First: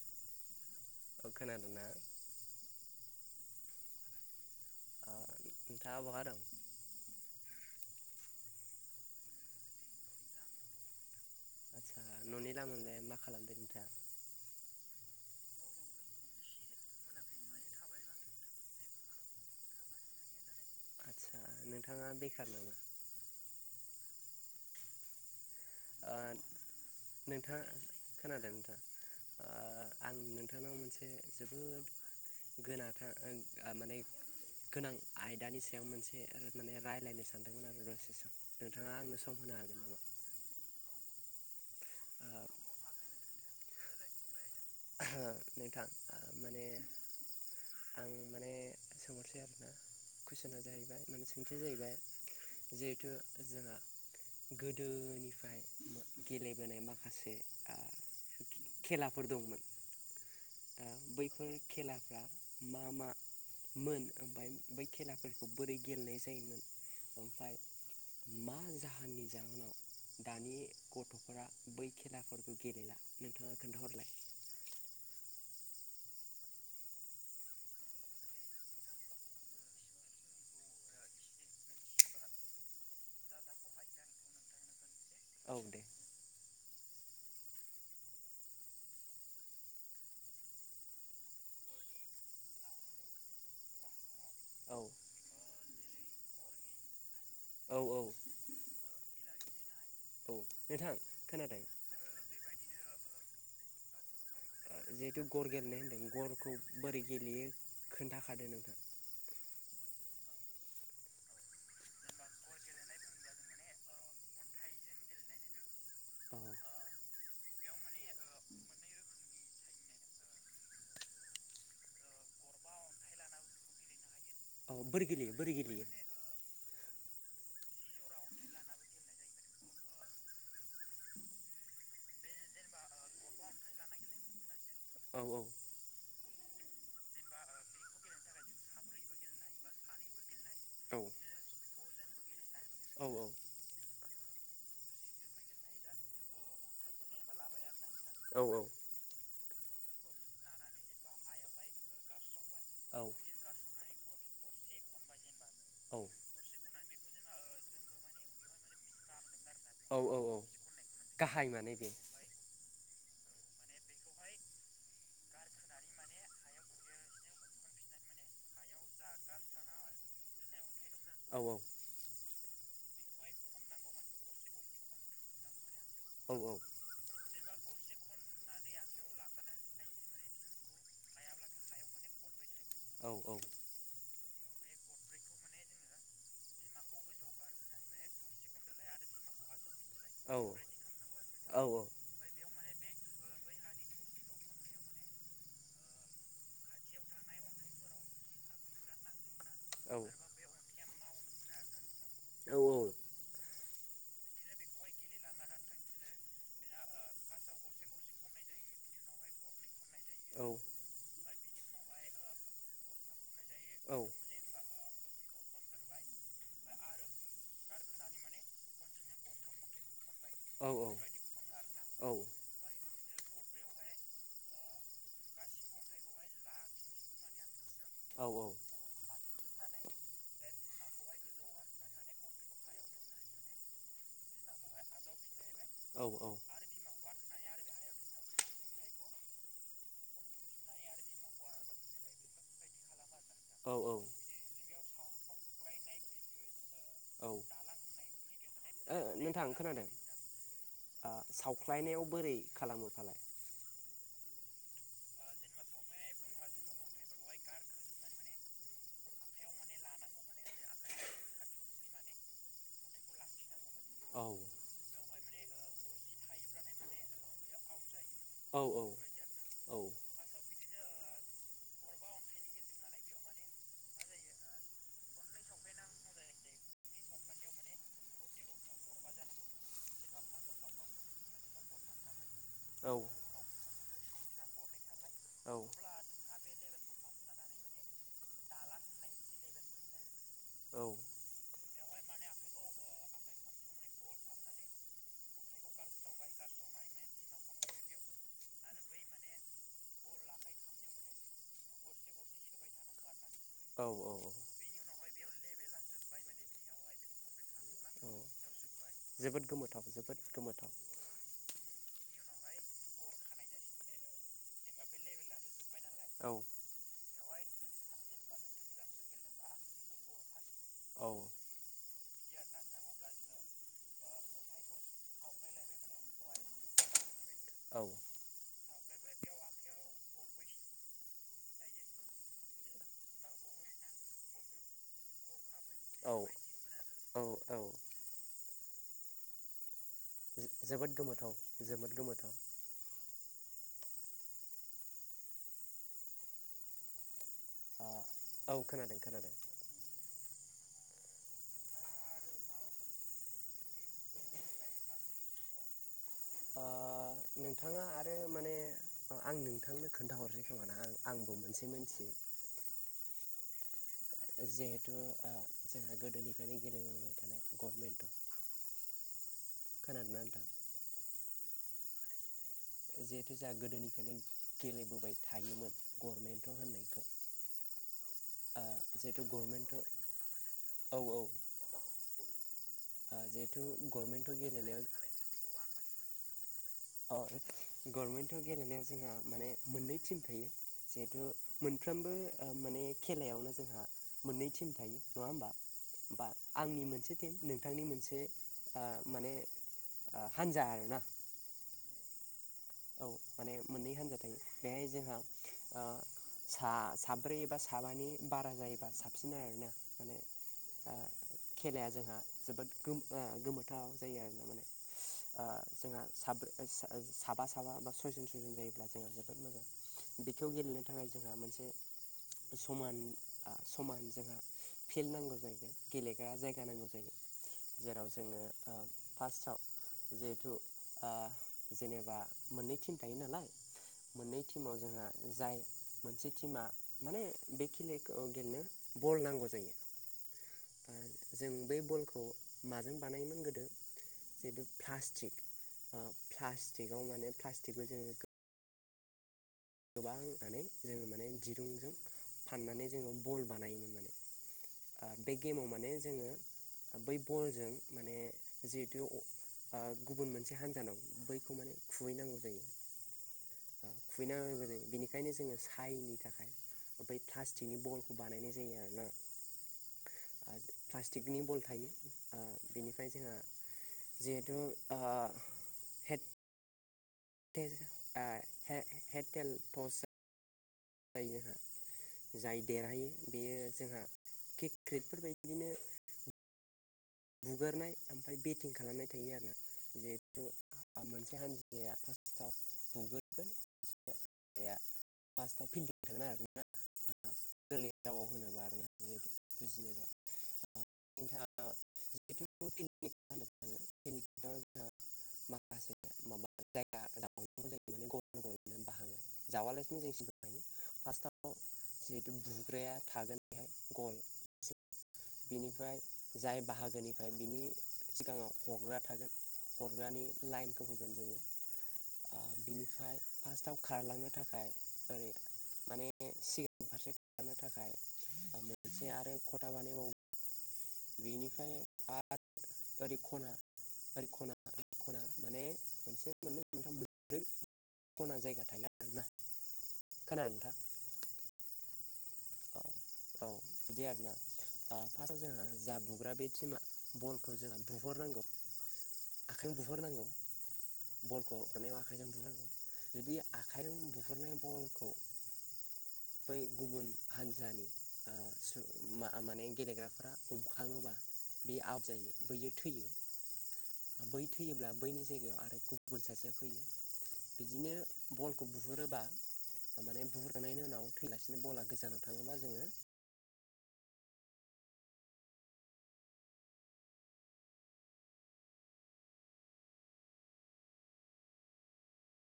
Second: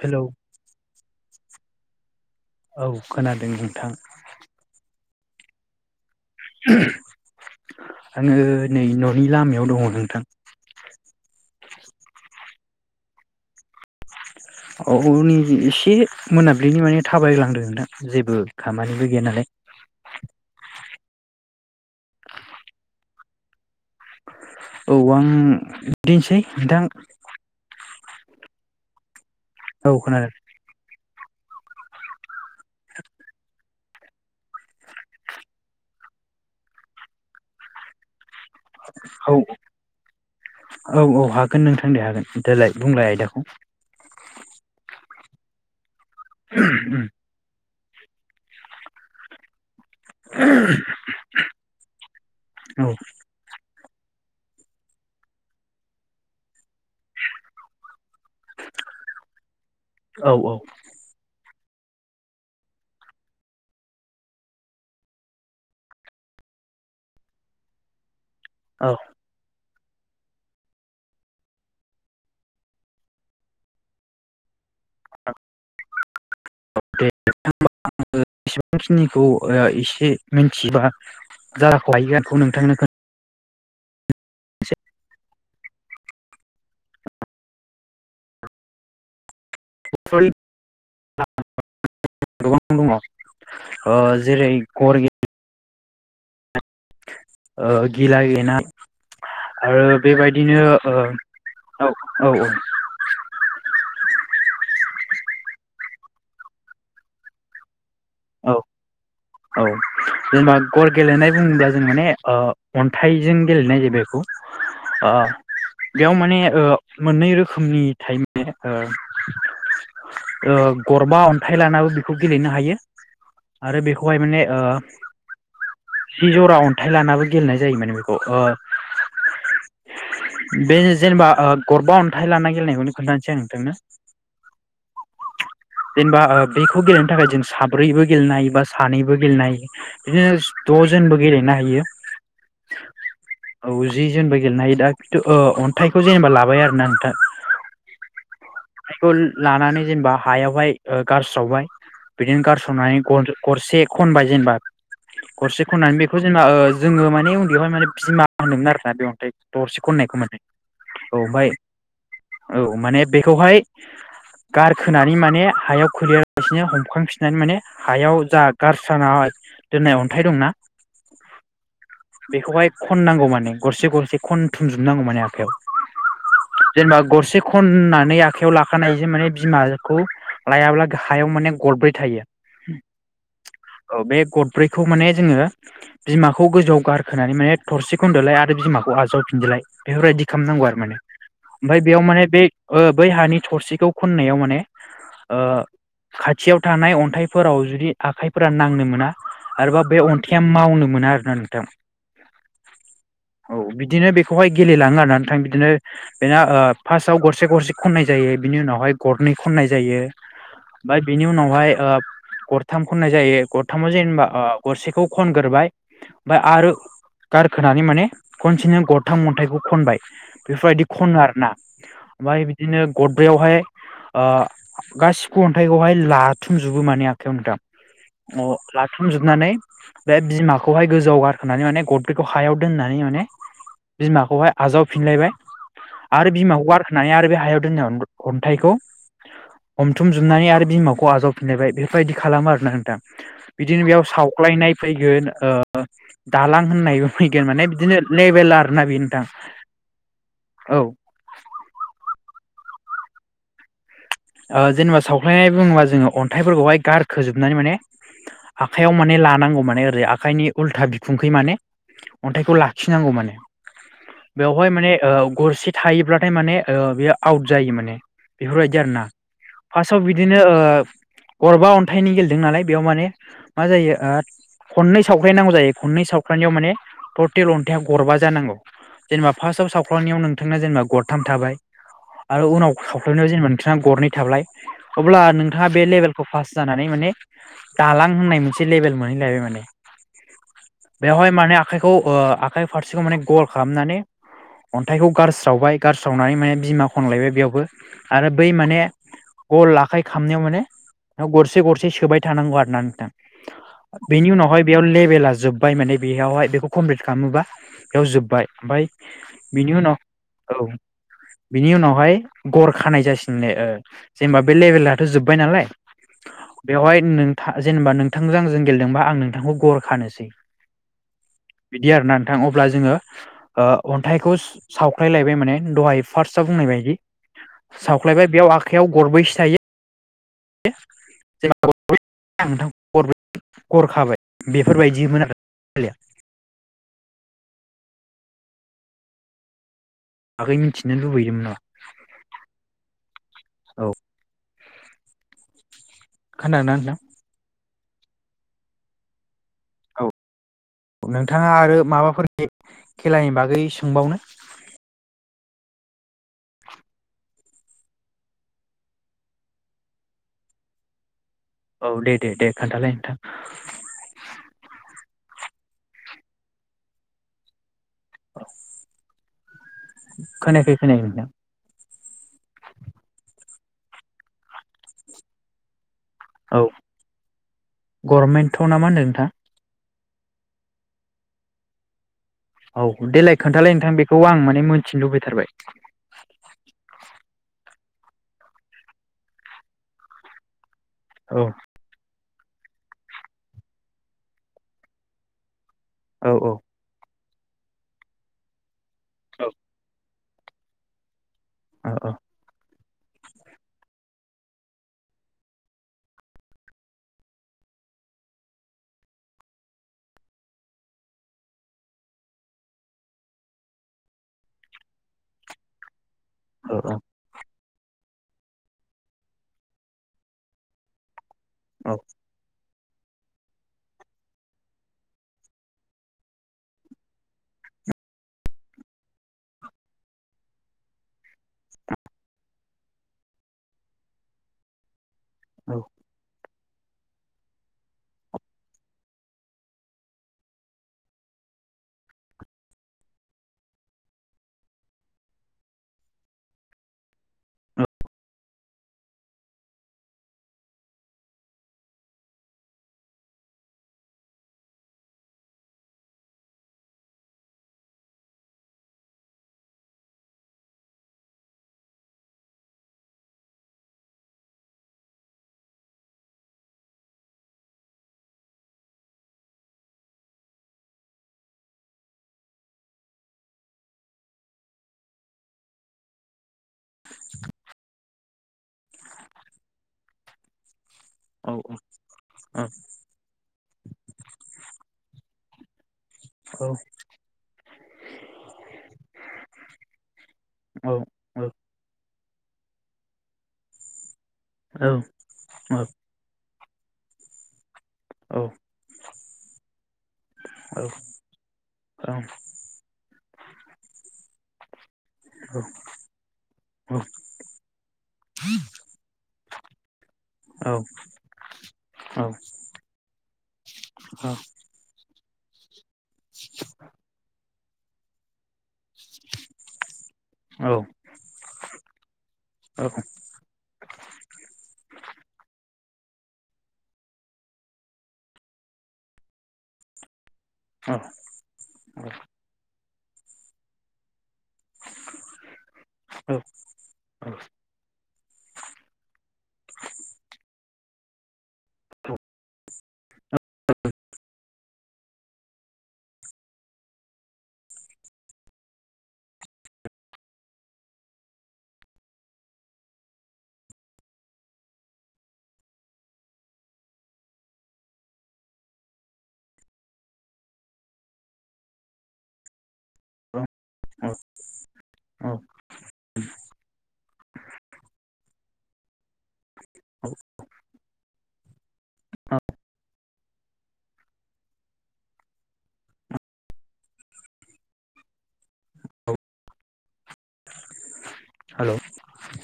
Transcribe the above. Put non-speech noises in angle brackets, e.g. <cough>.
Hello अ खोनादोंना? औ खोनादों नोंथां। अ नोंथाङा बहा दं? आङो नै न'नि लामायाव दङ नोंथां। लामायावलाय मा खालामदों नोंथां? औ नै एसे मोनाब्लिनि माने थाबायग्लांदों नोंथां जेबो खामानिबो गैया नालाय। आस्सा नोंथाङा बेखार नामा? औ आं ओ बिदिनोसै नोंथां। नोंथाङा खोनादों नोंथां? औ खोनादों। एसे जोबोद गोनाथार ओं आ माने गोनां आयदानि सायाव मोनसे माने रायलायनो सानदोंमोन आरो दसे सम। नोंथाङा आंनो औ सम होनो हागोन नामा? औ औ हागोन नोंथां दे हागोन देलाय बुंलाय आयदाखौ। ओ नोंथां। माने <inaudible> आं माने सोंहरसै आरोना। कुइसना जाहैबाय माने सोंथिया जाहैबाय औ जिहेथु जोंहा गोदोनिफ्राय गेले बोनाय माखासे आ खे-खेलाफोर दंमोन औ औ। फोर खेलाफ्रा मा मा मोन ओमफाय बै खेलाफोरखौ बोरै गेलेनाय जायोमोन ओमफाय मा औ जाहोननि जाउनाव दानि गथ'फोरा बै खेलाफोरखौ गेलेला नोंथाङा खोन्थाहरलाय? <inaudible> एसेबांखिनिखौ ओ इसे मोनथिबा <inaudible> नोंथांनो खोन औ दे। <inaudible> गोबां दङ ओ जेरै औ गर गे ओ औ गिला औ गेनाय ओ बेबायदिनो नोंथां ओ खोनादों औ औ औ जिहेथु गर गेलेनाय होन्दों गरखौ बोरै गेलेयो खोन्थाखादो औ नोंथां? औ जेनेबा गर गेलेनाय बुङोब्ला जों माने ओ अन्थाइजों गेलेनाय जायो बेखौ। ओ बेयाव माने औ ओ मोननै रोखोमनि थायो ने ओ ओ गरबा अन्थाइ लानाबो बेखौ गेलेनो हायो। आरो बेखौहाय माने ओ औ बोरै गेलेयो बोरै गेलेयो जिजरा अन थाय लानाबो गेलेनाय जायो माने बेखौ ओ बे जेनेबा ओ गरबा अन्थाइ लाना गेलेनायखौनो खोन्थानोसै आं नोंथांनो <unintelligible> औ जेनेबा ओ बेखौ गेलेनो थाखाय जों सा ब्रैबो गेलेनो हायो बा सानैबो गेलेनो हायो बिदिनो द'जोनबो औ गेलेनो हायो औ औ औ जि जोनबो गेलेनो हायो दा खिथु ओ अन्थाइखौ जेनेबा लाबाय आरोना नोंथां औ औ खौ लानानै जेनेबा हायावहाय ओ गारस्रावबाय बिदिनो गारस्रावनानै गन गरसे खनबाय जेनेबा गरसे खननानै औ बेखौ जेनबा ओ जोङो माने उन्दैयावहाय माने बिमा होनोमोन आरोना बे अन्थाइ दरसे औ खननायखौ औ औ माने औ गाहाय ओमफ्राय माने बे औ माने बेखौहाय गारखोनानै माने हायाव खोलैयालासिनो हमखांफिननानै माने हायाव जा गारसानाय दोननाय अन्थाइ दंना औ औ बेखौहाय खननांगौ माने गरसे गरसे खनथुमजोबनांगौ माने औ आखाइयाव जेनबा गरसे खननानै आखायाव लाखानायजों माने बिमाखौ लायाब्ला हायाव माने गरब्रै थायो औ औ औ बे गदब्रैखौ माने जोङो बिमाखौ गोजौआव गारखोनानै माने थरसे खनदोलाय आरो बिमाखौ आजावफिनदोलाय बेफोरबायदि औ खालामनांगौ आरो माने औ ओमफ्राय बेयाव माने बे ओ बै हानि थरसिखौ खननायाव माने ओ खाथियाव थानाय अन्थाइ फोराव जुदि आखाइफोरा नांनो मोना आरोबा बे औ अन्थाइया मावनो मोना आरोना नोंथां औ औ बिदिनो बेखौहाय गेलेलाङो आरोना नोंथां बिदिनो बेना फार्स्टाव गरसे गरसे खननाय जायो बिनि उनावहाय गरनै खननाय जायो ओमफ्राय बिनि उनावहाय ओ गरथाम खननाय जायो गरथामाव जेनेबा ओ गरसेखौ खनग्रोबाय ओमफ्राय आरो गारखोनानै माने खनसेनो गरथाम अन्थाइखौ खनबाय बेफोरबायदि खनो आरोना ओमफ्राय बिदिनो गदब्रैयावहाय ओ गासिबो अन्थाइखौहाय लाथुमजोबो माने आं मोनथाम अ लाथुम जोब होनानै बे बिमाखौहाय गोजौआव गारखोनानै माने गदब्रैखौ हायाव दोननानै माने बिमाखौहाय आजावफिनलायबाय औ औ आरो बिमाखौ गारखोनानै आरो बे हायाव दोननाय अन्थाइखौ हमथुम हमथुमजोबनानै बिमाखौ आलादा बुजायनाय बेफोरबायदि खालामो ना जोबनानै आरो बिमाखौ आजावफिनलायबाय बे बेफोरबादि खालामो आरोना नोंथां औ बिदिनो औ बेयाव सावख्लायनाय फैगोन दालां होननायबो औ फैगोन माने बिदिनो लेबेलार ओ नोंथां खोनादों औ सावख्लायनायाव बोरै खालामो फालाय जेनेबा सावख्लायनाय बुङोबा जोङो अन्थाइफोरखौहाय गारखोजोबनानै माने आखयाव माने लानांगौ माने ओरै आखाइनि उल्था बिखुंखै माने अन्थाइखौ लाखिनांगौ माने औ बेवहाय माने ओ गरसे थायोब्लाथाय माने ओ बेयो आउट जायो माने औ बेफोरबायदि औ आरोना औ फार्स्टआव बिदिनो ओ गरबा अन्थाइनि गेलेदों नालाय बेयाव माने मा जायो ओ खननै सावख्राय नांगौ जायो खननै सावख्रायनायाव माने ततेल अन्थाइया गरबा जानांगौ जेनेबा फार्स्ट आआव सावख्लांनायाव नोंथांना जेनेबा गरथाम थाबाय आरो उनाव औ सावख्लायनायाव जेनेबा गरनै थाबालाय अब्ला नोंथाङा बे लेभेलखौ पास जानानै माने दालां होननाय मोनसे लेभेल मोनो निलायबाय माने <unintelligible> औ बेवहाय माने आखाइखौ ओ आखाइ फारसेखौ माने गल खालामनानै अन्थाइखौ गारस्रावबाय गारस्रावनानै माने बिमा खनलायबाय बेयावबो आरो बै माने गल आखाइ खामनायाव माने गरसे गरसे सोबाय थानांगौ आरो ना नोंथां औ औ बेनि उनावहय बेयाव लेभेला जोब्बाय माने बेयावहाय बेखौ कमप्लिट खालामोबा बेयाव जोब्बाय ओमफ्राय जोबोद बिनि गोमोथाव उनाव जोबोद औ गोमोथाव बिनि उनावहाय गर खानाय जासिनोल जेनेबा बे लेभेेलथ' जोब्बाय नालाय औ बेवहाय नोंथां जेनेबा नोंथांजों आंजों गेलेदोंबा आं नोंथांखौ गर खानोसै औ बिदि आरोना नोंथां अब्ला जोङो अन्थाइखौ सावख्लायलायबाय माने दहाय फार्स्टआव बुंलायबाय औ सावख्लायबाय बेयाव आखाइयाव गरबैसो थायो <unintelligible> गर खाबाय बेफोरबायदिमोन <unintelligible> औ औ खेलाया बागै जोबोद मिथिनो गोमोथाव लुबैदोंमोन नामा जोबोद गोमोथाव औ खोनादोंना नोंथां ओ औ खोनादों खोनादों औ नोंथाङा आरो माबाफोर खेलानि बागै सोंबावनो ओ नोंथाङा आरो माने आं नोंथांनो खोन्थाहरसै खोमा ना आं आंबो मोन औ दे दे दे खोन्थालाय नोंथां जिहेथु जोंहा गोदोनिफ्रायनो गेलेबोबाय थानाय गभमेन्ट दं <inaudible> नोंथां खोनखैखौनाय <inaudible> औ होननायखौ ओ गभर्मेन्टथ' ना मा होन्दों जिहेथु नोंथां गभर्नमेन्ट' <inaudible> औ देलाय जिहेथु खोन्थालाय नोंथां बेखौ गभर्नमेन्ट' आं माने गेलेनायाव मोनथिनो लुबैथारबाय <inaudible> <inaudible> <inaudible> औ औ औ हान्जा आर आरो ना औ औ औ माने मोननै हान्जा थायो बेहाय जोंहा सा साब्रै एबा साबानि बारा जायोबा साबसिन आरोना माने खेलाया जोंहा जोबोद गो-गोमोथाव जायो आरो ना माने जोंना औ साबा <unintelligible> थाबा बा सयजन सयजन जायोब्ला जोंहा जोबोद मोजां बेखौखौ गेलेनो थाखाय जोंहा औ <unintelligible> समान समान जोंहा फिल्ड नांगौ जायो गेलेग्रा जायगा नांगौ जायो <inaudible> मोननै टिम थायो नालाय मोननै टिमाव जोंहा जाय मोनसे टिमा माने बे खलाखौ गेलेनो बल नांगौ जायो जों बै बलखौ माजों बानायोमोन गोदो जिहेतु प्लास्टिक प्लास्टिकआव माने प्लास्टिकखौ जोङो गोबांनानै जोङो माने दिरुंजों फाननानै जोङो बल बानायोमोन माने बे गेमाव माने जोङो बै बलजों माने जिहेथु गुबुन मोनसे हान्जानाव बैखौ माने खुबैनांगौ जायो <unintelligible> ज बेनिखायनो जोङो सायनि थाखाय प्लास्टिकनि बलखौ बानायनाय जायो आरो ना प्लास्टिकनि बल थायो बेनिफ्राय जोंहा जिहेतु ओ हेड ओ हटेलथस ज औ जोंहा जाय देरहायो बेयो जोंहा किकेटफोरबायायदि बिदिनो बुगारनाय ओमफ्राय बेटिं खालामनाय थायो आरो औ जिहेथु मोनसे औ हान्जाया फार्स्ट फआव दुग्रोगोन औ फार्टआव फिल्डिं थागोन आरो न <unintelligible> <inaudible> औ <unintelligible> <inaudible> औ माखासे माबा जायगा औ जावनांगौ जायो माने गल गलनो बाहागो जावालासिनो <unintelligible> <inaudible> फार्स्टआव जिहेथु बुग्राया थागोन बेहाय गल बिनिफ्राय जाय बाहागोनिफ्राय बिनि सिगाङाव हरग्रा थागोन हरग्रानि लाइनखौ होगोन जोङो बिनिफ्राय फार्स्टआव खारलांनो थाखाय ओरै माने सिगां फारसे खालामनो थाखाय मोनसे आरो खथा बानायबावो बेनिफ्राय आरो ओरै खना ओरै खना खना माने मोनसे मोननैथाम। खना जायगा थायला आरोना खोनादोंना। औ बिदि आरोना फार्स्टआव जोंहा। जा बुग्रा बे टिमा बलखौ जोंहा बुहरनांगौ। आखाइजों बुहरनांगौ बलखौ हरनायाव आखाइजों बुहोनांगौ। जुदि आखाइजों बुहुरनाय बलखौ। बै गुबुन हान्जानि ओ सुबुं मा माने गेलेग्राफ्रा। हमखाङोबा बे आउट जायो बैयो। थैयो बै थैयोब्ला औ बैनि जायगायाव आरो गुबुन सासेया फैयो। बिदिनो बलखौ बुहुरोबा माने बुहुरनायनि उनाव थैलासिनो बल। बा गोजानाव थाङोबा जोङो। औ हेल'।